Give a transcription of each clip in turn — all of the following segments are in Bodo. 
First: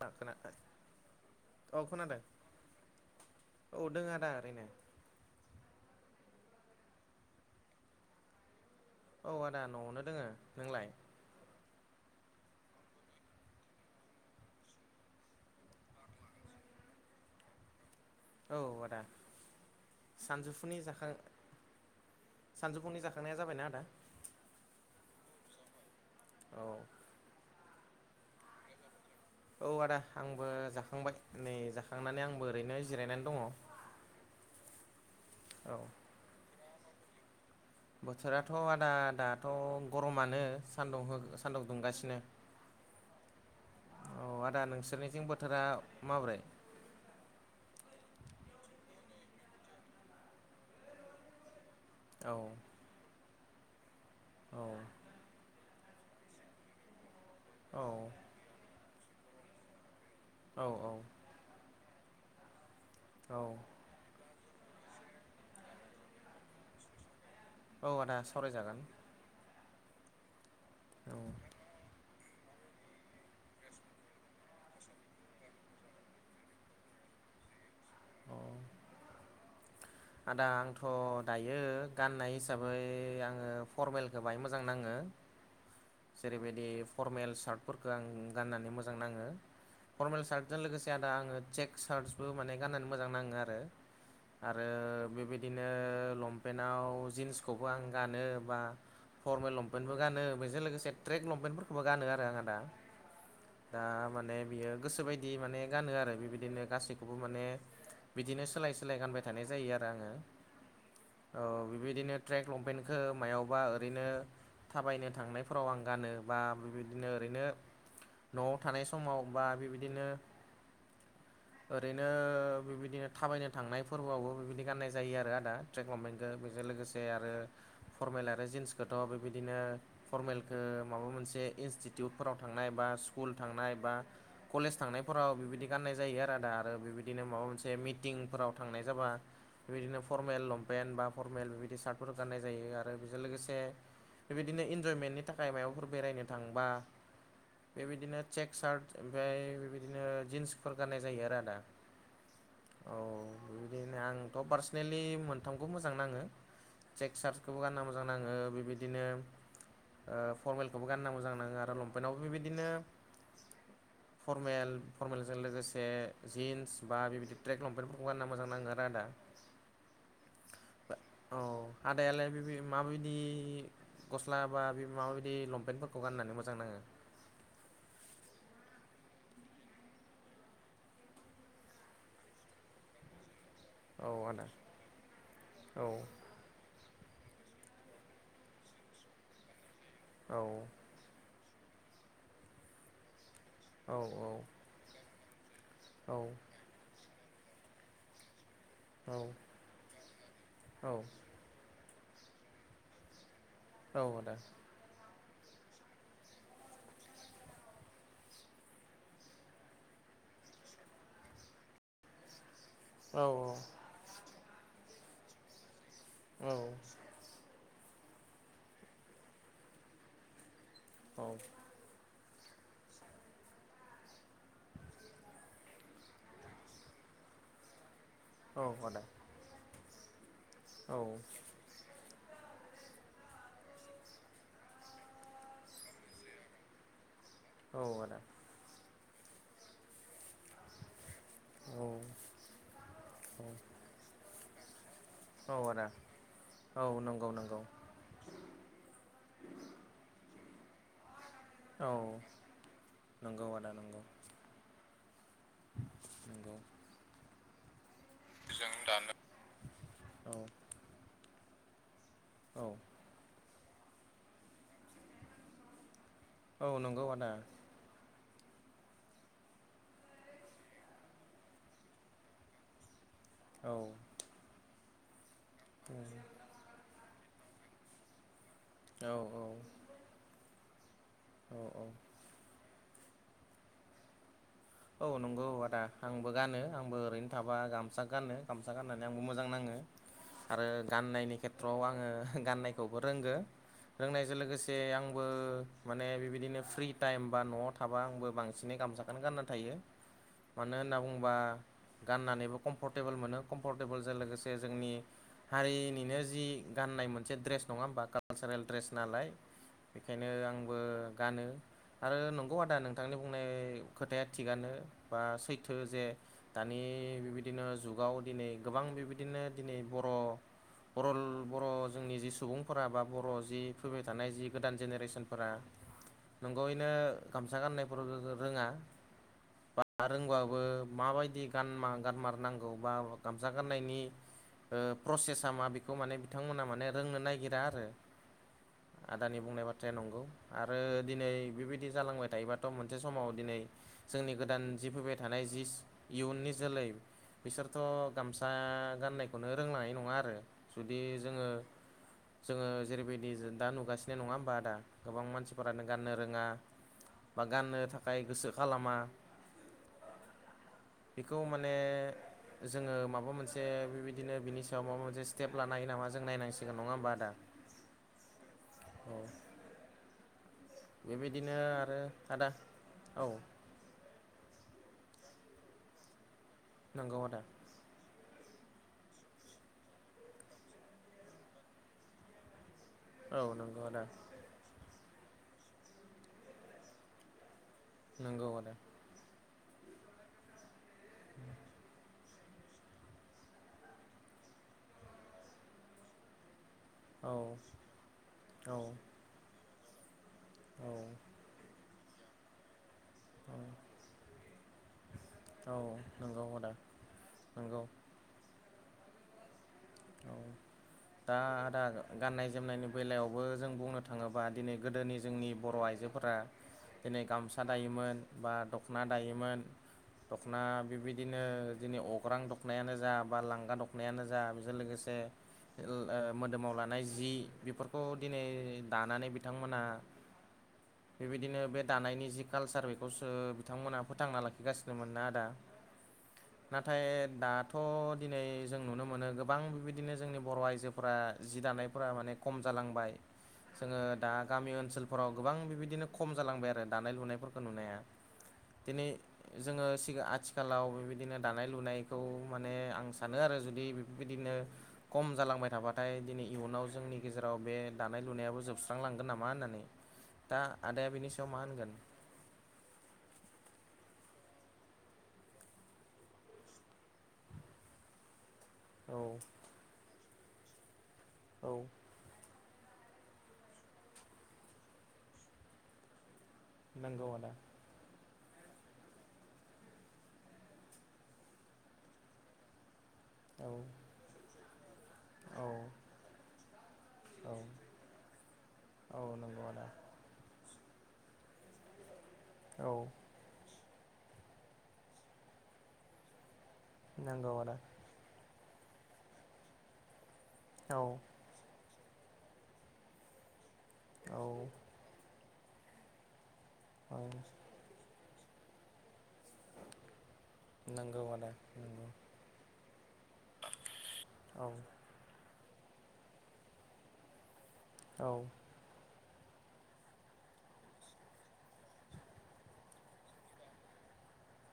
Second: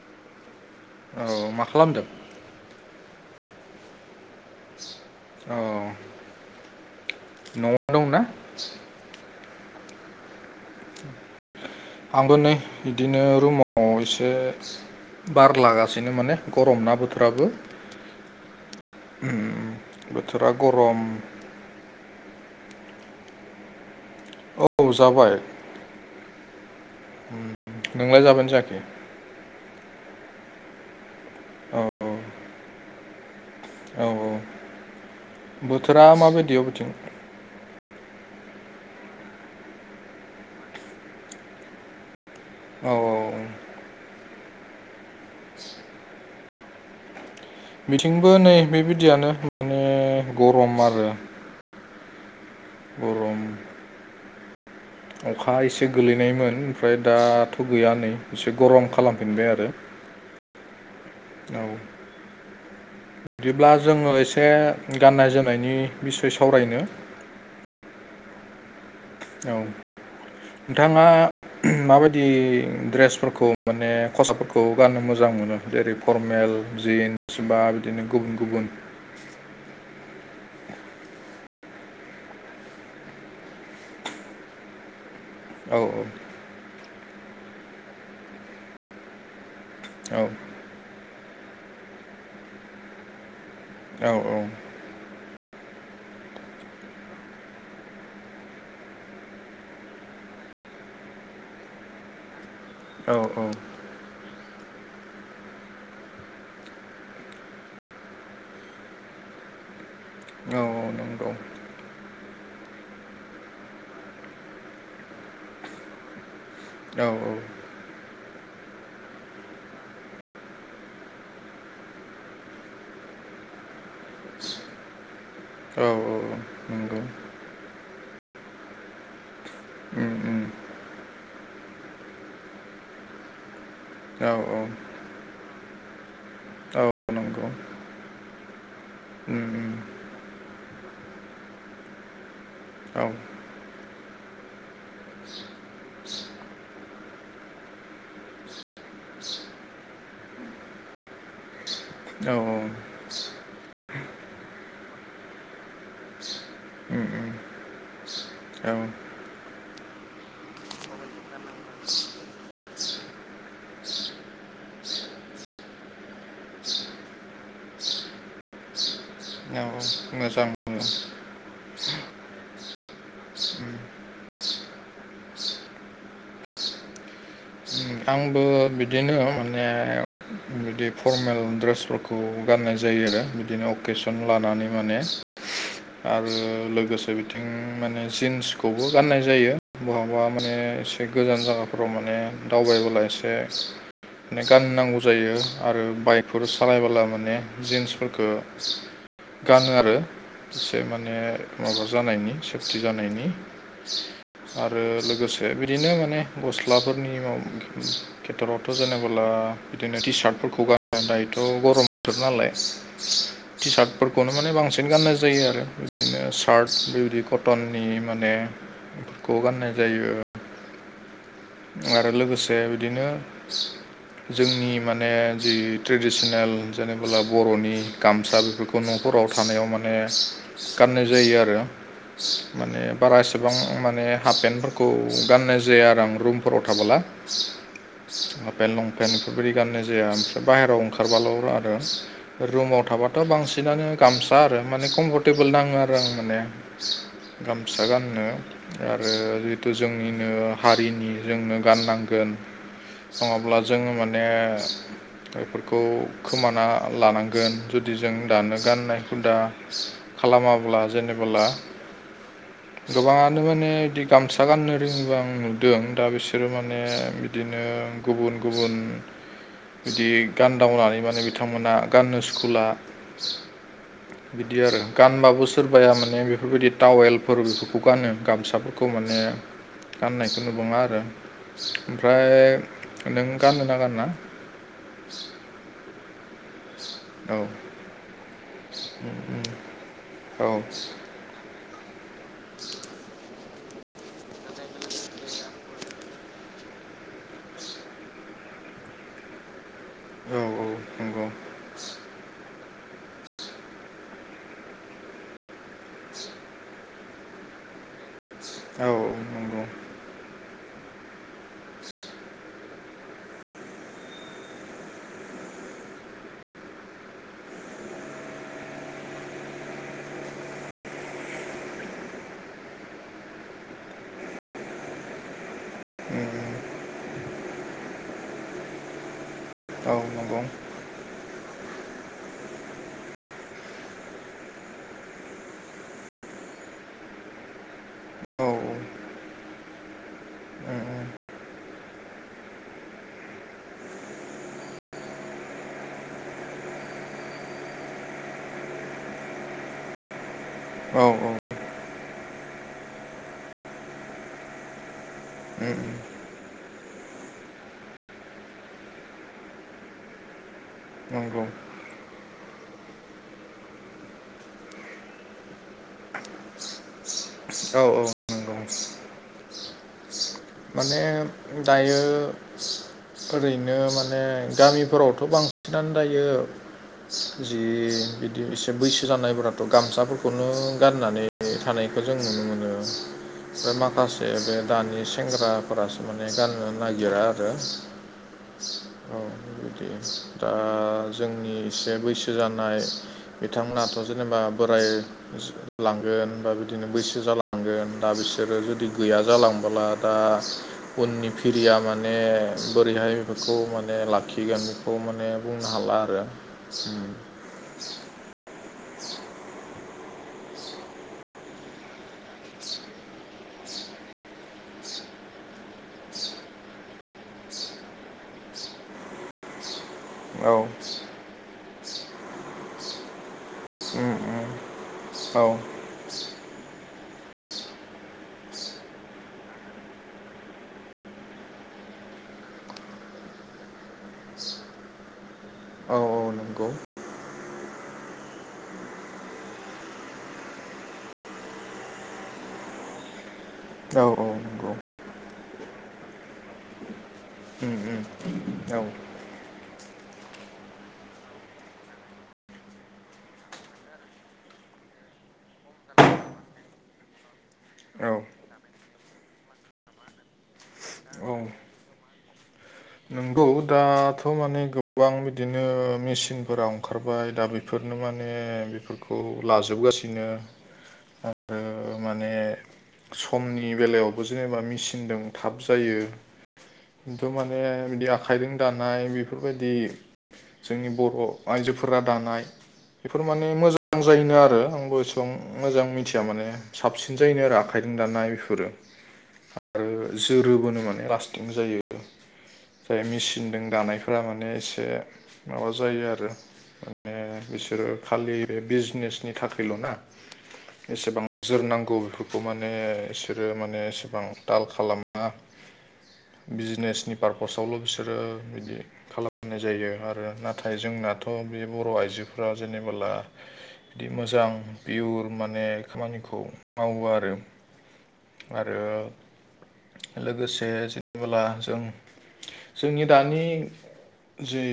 खोनादों औ मा औ खालामदों खोनादों औ दङ आदा ओरैनो औ न'आव दंनाा औ आदा न'आवनो दोङो नोंलाय आंबो नै बिदिनो रुमाव एसे बारलागासिनो माने गरम ना बोथोराबो औ आदा बोथोरा गरम सानजौफुंनि जाखांनाया जाबायना आदा औ जाबाय औ नोंलाय जाबायानो जायाखै औ आदा आंबो जाखांबाय नै औ जाखांनानै आंबो ओरैनो जिरायनानै दङ औ औ बोथोरा माबायदि अबेथिं बोथोराथ' आदा दाथ' गरमानो सानदुं हो सान्दुं दुंगासिनो औ औ औ आदा नोंसोरनिथिं बोथोरा माबोरै बिथिंबो नै बेबायदियानो माने गरम आरो औ गरम औ अखा एसे गोलैनायमोन ओमफ्राय दाथ' औ गैया नै एसे गरम खालामफिनबाय आरो औ औ औ औ बिदिब्ला जोङो एसे गाननाय जोमनायनि बिसय सावरायनो औ आदा सावरायजागोन औ नोंथाङा औ माबायदि ड्रेसफोरखौ माने खसाबफोरखौ गाननो मोजां मोनो जेरै फरमेल जिन्स बा बिदिनो गुबुन औ गुबुन आदा आंथ' दायो गाननाय हिसाबै आङो फरमेलखौ बाहाय मोजां नाङो औ औ जेरैबायदि फरमेल सार्टफोरखौ आं गाननानै मोजां नाङो औ फरमेल सार्टजों लोगोसे आदा आङो चेक सार्टसबो माने गाननानै मोजां नाङो आरो औ आरो बेबायदि बिदिनो लंपेन्टाव जिन्सखौबो आं गानो बा फरमेल लंपेन्टबो गानो बेजों लोगोसे ट्रेक लंपेन्टफोरखौबो गानो आरो आं आदा औ औ दा माने बियो गोसो बायदि माने गानो आरो बेबायदिनो गासैखौबो माने बिदिनो सोलाय सोलाय गानबाय थानाय जायो आरो आङो औ औ नंगौ औ बेबायदिनो ट्रेक लंपेन्टखौ मायावबा ओरैनो थाबायनो थांनायफोराव आं गानो बा औ बिदिनो औ ओरैनो न'आव थानाय समाव बा बेबायदिनो ओरैनो बिबायदिनो थाबायनो थांनाय फोरबोआवबो बिबायदि गाननाय जायो आरो आदा औ ट्रेक [unintelligible] औ बेजों लोगोसे नंगौ आरो फरमेल आरो जिन्सखौथ' बेबायदिनो उम उम फरमेलखौ माबा मोनसे इनष्टिटिउटफोराव‌ थांनाय बा स्कूल थांनाय बा‌‌ औ औ कलेज‌ थांनाय फोराव बिबायदि गाननाय जायो आरो आदा आरो औ बेबायदिनो माबा नंगौ मोनसे मिटिंफोराव थांनाय जाबा उम उम बेबायदिनो फरमेल लंपेन्ट बा फरमेल बेबायदि सार्टफोर गाननाय जायो आरो औ बेजों लोगोसे बेबायदिनो इन्जयमेन्टनि थाखाय मायबाफोर बेरायनो थांबा बेबायदिनो चेक सार्ट ओमफ्राय बेबायदिनो जिन्सफोर गाननाय जायो आरो आदा औ औ। औ बिदिनो आंथ' पार्सनेलि मोनथामखौ मोजां नाङो। चेक चार्टखौ गानना मोजां नाङो बेबायदिनो। ओ फरमेलखौबो गानना मोजां नाङो आरो लंपेन्टावबो बेबायदिनो। Formal formal. जों लोगोसे जिन्स बा बेबायदि ट्रेक लंपेन्टफोरखौ गानना मोजां नाङो औ आरो आदा। औ मोजां। औ आदायालाय बेबि माबायदि। गस्ला बा बे माबाबायदि लंपेन्टफोरखौ गाननानै मोजां नाङो। आंबो। बिदिनो माने। बिदि फरमेल ड्रेसफोरखौ गाननाय जायो आरो बिदिनो औ अकेसन आदा लानानै माने। औ आरो लोगोसे बिथिं माने जिन्सखौबो गाननाय जायो। बहाबा औ माने एसे गोजान जायगाफोराव माने दावबायबोला एसे। औ गाननांगौ जायो आरो औ बाइकफोर। सालायबोला माने जिन्सफोरखौ औ गानो आरो। एसे औ माने माबा जानायनि सेफटि जानायनि। औ आदा ओ लोगोसे बिदिनो माने गस्लाफोरनि केेटरावथ' जेनेबोला बिदिनो टि सार्टफोरखौ गानो दायोथ' गरम बोथोर नालाय औ औ टि सार्टफोरखौनो माने बांसिन गाननाय जायो आरो बिदिनो सार्ट बेबायदि कथ कटननि मानेफोरखौ गाननाय जायो। औ आरो लोगोसे बिदिनो। जोंनि माने जि ट्रेडिसनेल जेनेबोला बर'नि। गामसा बेफोरखौ औ आदा न'फोराव थानायाव माने औ गाननाय जायो आरो। माने बारा एसेबां माने हाफ पेन्टफोरखौ गाननाय जाया आरो आं रुम‌। फोराव थाबोला। औ आदा बे लंपेन्ट बेफोरबायदि गाननाय जाया ओमफ्राय बाहेरायाव ओंखारबाल' औ आरो रुमाव थाबाथ' बांसिनानो गामसा आरो माने कमफर्टटेबोल औ नाङो आदा आरो आं माने औ नंगौ। नंगौ गामसा गाननो आरो जितु जोंनिनो हारिनि जोंनो औ गाननांगोन नंगौ नङाब्ला आदा जोङो नंगौ माने बेफोरखौ नंगौ खोमाना लानांगोन जु जुदि जों दानो जों गाननाय दानो हुदा खालामाब्ला जेनेबोला औ गोबाङानो माने बिदि गामसा गाननो रोङैबां आं नुदों दा बिसो बिसोरो औ माने नंगौ आदा बिदिनो गुबुन-गुबुन बिदि गानदावनानै माने बिथांमोना गाननो सुखुला। औ बिदि आरो गानबाबो सोरबाया माने बेफोरबायदि टावेलफोर बेफोरखौ गानो गामसाफोर खौ औ माने गाननायखौ नुबांङा आरो ओमफ्राय नों गाननो ना गाना। औ नंगौ आदा आंबो गानो। आंबो ओरैनो औ थाबा गामसा गानो गामसा गाननानै आंबो मोजां नाङो औ आरो गाननायनि खे- [unintelligible] फाव आङो गाननायखौबो रोंगो रोंनायजों लोगोसे आंबो माने बेबायदिनो फ्रि टाइम बा न'आव थाबा आंबो बांस दिनै गामसाखौनो गाननानै- थायो औ औ मानो होनना नंगौ बुंङोबा गाननानैबो कम्फर्टे टेबोल मोनो कम्फर्टे टेबोलजों लोगोसे जोंनि हारिनिनो जि गाननाय मोनसे ड्रेस नङा होमबा! कालसारेल ड्रेस औ औ नालाय- नंगौ बेखायनो आंबो गानो! आरो नंगौ आदा नोंथांनि बुंनाय खोथाया थिगानो बा सैथो जे दानि बेबायदिनो जुगाव दिनै गोबां बेबायदिनो दिनै बर' बरल बर' जोंनि जि सुबुंफोरा बा बर' जि फैबाय थानाय जि गोदान जेनेरेसनफोरा उम, उम, नंगौयैनो गामसा गाननायफोर र [unintelligible] रोङा! औ बा नंगौ रोंबाबो माबायदि गानमा गानमारनांगौ बा गामसा गाननायनि ओ प्रसेसा मा बेखौ माने बिथांमोना माने रोंनो नागिरा आरो! औ उम, आदानि बुंनाय बाथ्राया नंगौ आरो उम, दिनै बेबायदि जालांबाय थायोबाथ' मोनसे समाव दिनै जोंनि गोदान जि फैबाय थानाय जि इयुननि जोलै बिसोरथ' गामसा गाननायखौनो रोंलांनाय नङा आरो। जुदि औ उम, जोङो जोङो जेरैबायदि जो दा नुगासिनो नङा होमबा आदा गोबां मानसिफोरानो गाननो रोङा! बा गाननो थाखाय गोसो खालाम- मा बेखौ नंगौ माने जोङो माबा मोनसे बेबायदिनो बिनि सायाव माबा मोनसे स्टेप लानो हायो नामा जों नायनांसिगोन नङा होमबा आदा औ औ। नंगौ औ। माने बेबायदिनो दायो आरो आदा औ ओरै नो माने गामिफोरावथ' बांसिनानो दायो नंगौ आदा जि बिदि एसे बैसो जानायफोराथ' गामसाफोरखौनो गाननानै थानायखौ जों नुनो मोनो। औ ओ नंगौ आदा माखासे बे दानि सेंग्राफ्रासो माने गाननो नागिरा आरो। नंगौ आदा। औ बिदि दा जोंनि एसे बैसो जानाय बिथांमोनाथ' जेनेबा बोराय लांगोन बा बिदिनो बैसो औ जालांगोन दा बिसोरो औ जुदि गैया जालांबाला आ औ उननि फिरिया माने बोरैहाय बेखौ माने लाखिगोन बेखौ माने बुंनो औ हाला आरो नंगौ आदा उम। नंगौ। औ दा आदा गाननाय जोमनायनि बेलायावबो जों बुंनो थाङोबा दिनै गोदोनि जोंनि बर' आइजो फोरा दिनै गामसा दायोमोन बा दख'ना दायोमोन। औ दख'ना बिबायदिनो दिनै अग्रां दख'नायानो जा बा लांगा उम दखनायानो जा उम बेजों लोगो से औ थेल ओ मोदोमाव लानाय जि बेफोरखौ दिनै दानानै बिथांमोना [inaudible] बेबायदिनो बे दानायनि जि कालसार बेखौसो बिथांमोनहा फोथांना लाखिगासिनोमोन ना आदा। औ औ नंगौ नाथाय दाथ' दिनै जों नुनो मोनो गो गोबां बेबायदिनो जोंनि बर' आइजोफ्रा जि दानायफ्रा माने खम जालांबाय। जोङो औ औ दा नंगौ गामि ओनसोलफोराव गोबां बेबायदिनो खम जालांबाय आरो दानाय लुनायफोरखौ उम नुनाया। उम औ दिनै जोङो सि आथिखालाव बेबायदिनो दानाय लुनायखौ माने आं सानो आरो जुदि बिदिनो खम जालांबाय थाबाथाय दिनै इयुनाव जोंनि गेजेराव बे औ दानाय लुनायाबो जोबस्रांलांगोन नामा होननानै दा आदाया बिनि सायाव मा होनगोन? नोंगौ दा दाथ' माने गोबां बिदिनो मेसिनफोरा ओंखारबाय दा बेफोरनो माने औ बेखौ‌ लाजोबगासिनो। औ। आरो माने समनि बेलायावबो जेनेबा मेचिनजों थाब जायो। नंगौ खिन्थु आदा माने बिदि आखाइजों दानाय बेफोरबायदि जोंनि बर' आइजोफोरा दानाय बेफोर माने औ मोजां जायोनो आरो आंबो एसेबां औ मोजां मिथिया माने साबसिन जायोनो आरो औ आखाइजों दानाय बेफोरो। औ नंगौ आदा आरो जोरोबोनो माने लास्टिं जायो औ जाय मिसि नों दानायफोरा माने एसे माबा जायो आरो माने नंगौ आदा बिसोरो खालि बे बिजिनेसनि थाखायल'ना औ एसेबां जोरनांगौ बेफोरखौ माने बिसोरो माने एसेबां औ ताल खालामा। बिजिनेसनि औ पारपसावल' बिसोरो बिदि खालाम नाय जायो आरो नाथाय नंगौ जोंनाथ' आदा बे बर' नंगौ आइजोफ्रा जेनेबोला बिदि मोजां औ बियुर माने खामानिखौ मावो आरो औ ओ लोगोसे जेनेबाला जोंनि दानि जि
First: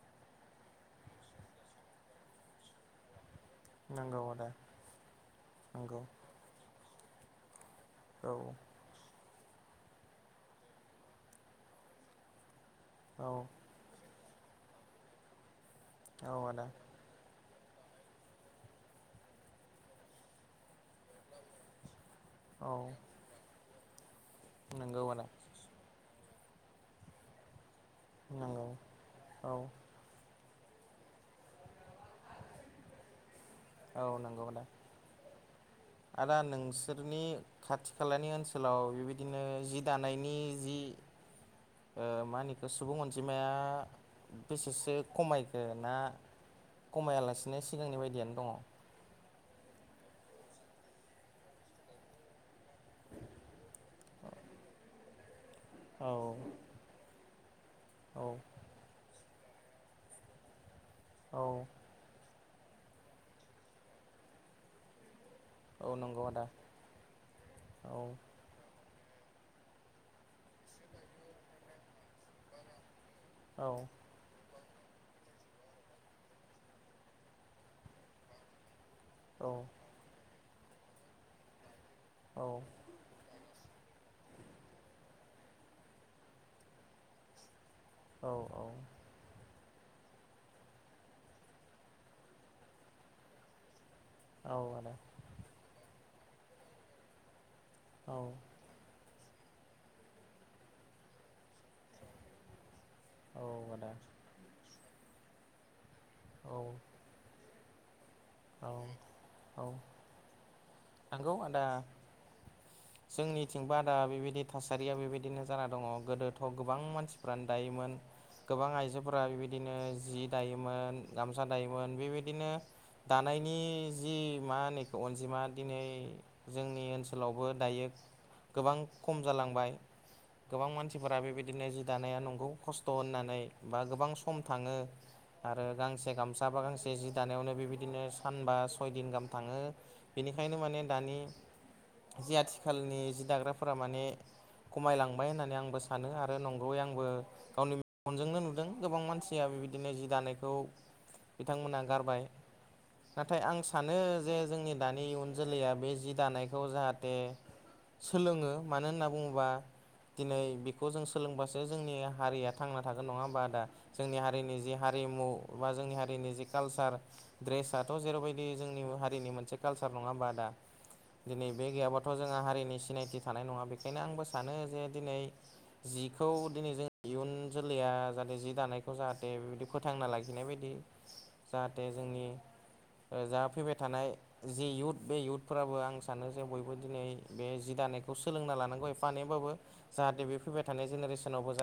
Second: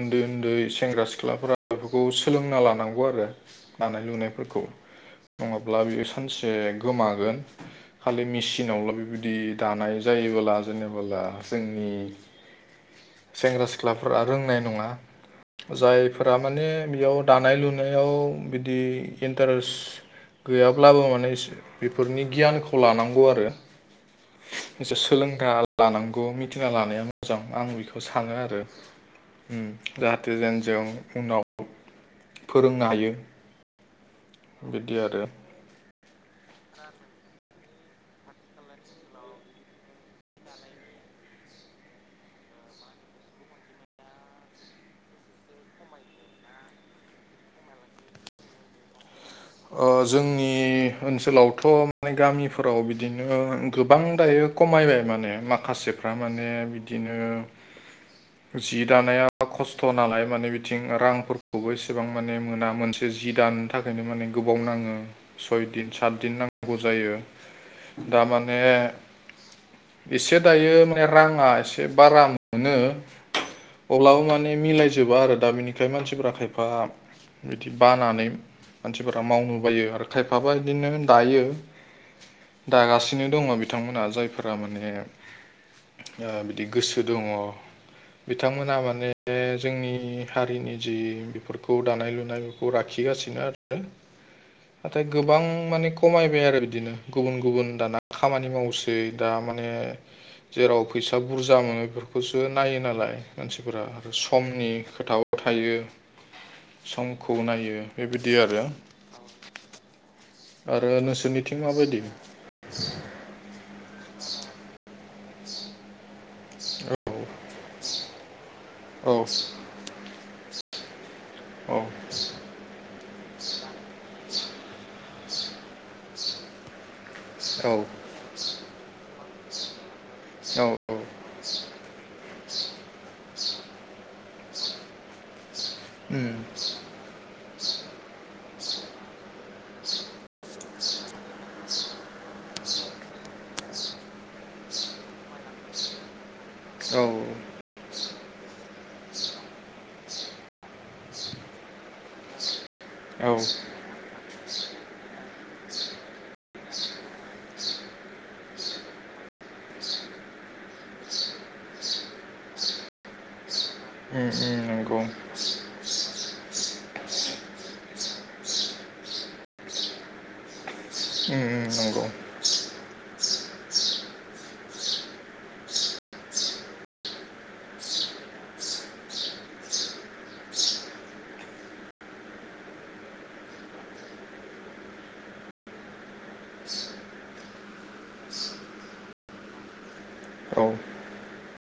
उन्दै उन्दै सेंग्रा सिख्लाफोरा बेफोरखौ सोलोंना लानांगौ आरो दानाय नंगौ आदा लुनायफोरखौ नङाब्ला नंगौ बियो सानसे गोमागोन खालि औ मेचिनावल' बेबायदि दानाय जायोबोला जेनेबोला जोंनि सेंग्रा सिख्लाफोरा रोंनाय नङा औ जायफोरा आदा माने बेयाव दानाय लुनायाव बिदि इन्टारेस्ट गैयाब्लाबो माने दा इसे बेफोरनि गियानखौ औ लानांगौ आरो इसे नंगौ आदा सोलोंथाय ला लानांगौ मिथिना लानाया मोजां आं बेखौ सानो आरो नंगौ औ उम जाहाथे जेन जों उनाव फोरोंनो हायो औ नंगौ नो बिदि आरो आदा खाथि नोंसोरनि खाथि खालानि ओनसोलाव ओनसोलाव बेबायदिनो दानायनि जि दानायनि मा जि होनो ओ मा होनो इखो सुबुं अनजिमाया बेसेसो खमायगोन ना खमायदों ना खमायालासिनो सिगांनि खमायलांदों बायदियानो दङ? ओ जोंनि ओनसोलावथ' माय गामिफोराव बिदिनो गोबां दायो खमायबाय माने माखासे औ थारमाने बिदिनो औ। जि दानाया खस्थ' नालाय माने बिथिं औ रांफोरखौबो एसे एथबां माने मोना मोनसे जि दानो थाखायनो माने गोबाव नाङो औ सयदिन नंगौ सातदिन आदा नांगौ जायो औ दा बा माने एसे दायो माने राङा एसे बारा मोनो औ। अब्लानानै मिलाय जोबा आरो दा बिनिखाय मानसिफोरा खायफा बिदि बानानै मानसिफोरा मावनो बायो आरो खायफाबा बिदिनो दायो औ। दागासिनो दङ बिथांमोनहा जायफोरा माने ओ बिदि गोसो दङ औ बिथांमोना माने बे जोंनि हारिनि जि बेफोरखौ दानाय लुनाय बेफोरखौ लाखिगासिनो आरो औ आदा नाथाय गोबां माने खमायबाय आरो बिदिनो गुबुन गुबुन दाना औ खामानि मावसो दा माने जेराव फैसा बुरजा मोनो बेफोरखौसो नायो नालाय मानसिफोरा आदा आरो समनि खोथाबो थायो। औ समखौ नायो। बेबायदि आरो औ औ आरो नंगौ नोंसोरनिथिं आदा माबायदि? जोंनिथिंबो आदा बेबायदि थासारिया बेबायदिनो जाना दङ गोदो गथ' गोबां मानसिफ्रानो दायोमोन गोबां औ आइजोफोरा बेबायदिनो जि दायोमोन। गामसा औ दायोमोन बेबायदिनो दानायनि जि मा होनोखौ अनजिमा दिनै जोंनि ओनसोलाव औ दायो गोबां खम जालांबाय गोबां औ मानसिफोरा बेबायदिनो जि दानाया नोंगौ खस्थ' होननानै बा गोबां सम थाङो आरो गांसे उम गामसा बा गांसे जि जानायावनो बेबायदिनो सानबा सय दिन गाहाम थाङो बेनिखायनो माने दानि जि आथिखालनि जि दाग्राफोरा माने खमायलांबाय होननानै आंबो सानो आरो नंगौयै औ आंबो गावनि [unintelligible] नजोंनो नुदों गोबां मानसिया बेबायदिनो जि दानायखौ बिथांमोना गारबाय औ नाथाय उम आं सानो जे जोंनि दानि इयुन जोलैया बे जि दानायखौ जाहे जाहाथे सोलोङो मानो होनना बुङोब्ला दिनै बेखौ जों सोलोंबासो जोंनि हारिया थांना थागोन नङा होमबा आदा। जोंनि उम हारिनि जि नंगौ हारिमु बा जोंनि हारिनि जि कालसार ड्रेसथ' जेरैबायदि जोंनि हारिनि मोनसे कालसार नङा आदा? दिनै ओम बे गैयाबाथ' जोंहा हारिनि सिनायथि थानाय नङा बेखायनो आंबो सानो जे दिनै जिखौ दिनै जों इयुन जोलैया जाहाथे जि दानायखौ जाहाथे बिदि फोथांना लाखिनाय बायदि जाहाथे जोंनि ओ जाहा फैबाय थानाय जि यउथ बे इयउथफोराबो आं सानो जों बयबो दिनै बे जि दानायखौ सोलोंना लानांगौ एफानयबाबो। जाहाथे बे फैबाय औ थानाय जेनेरेसनावबो जा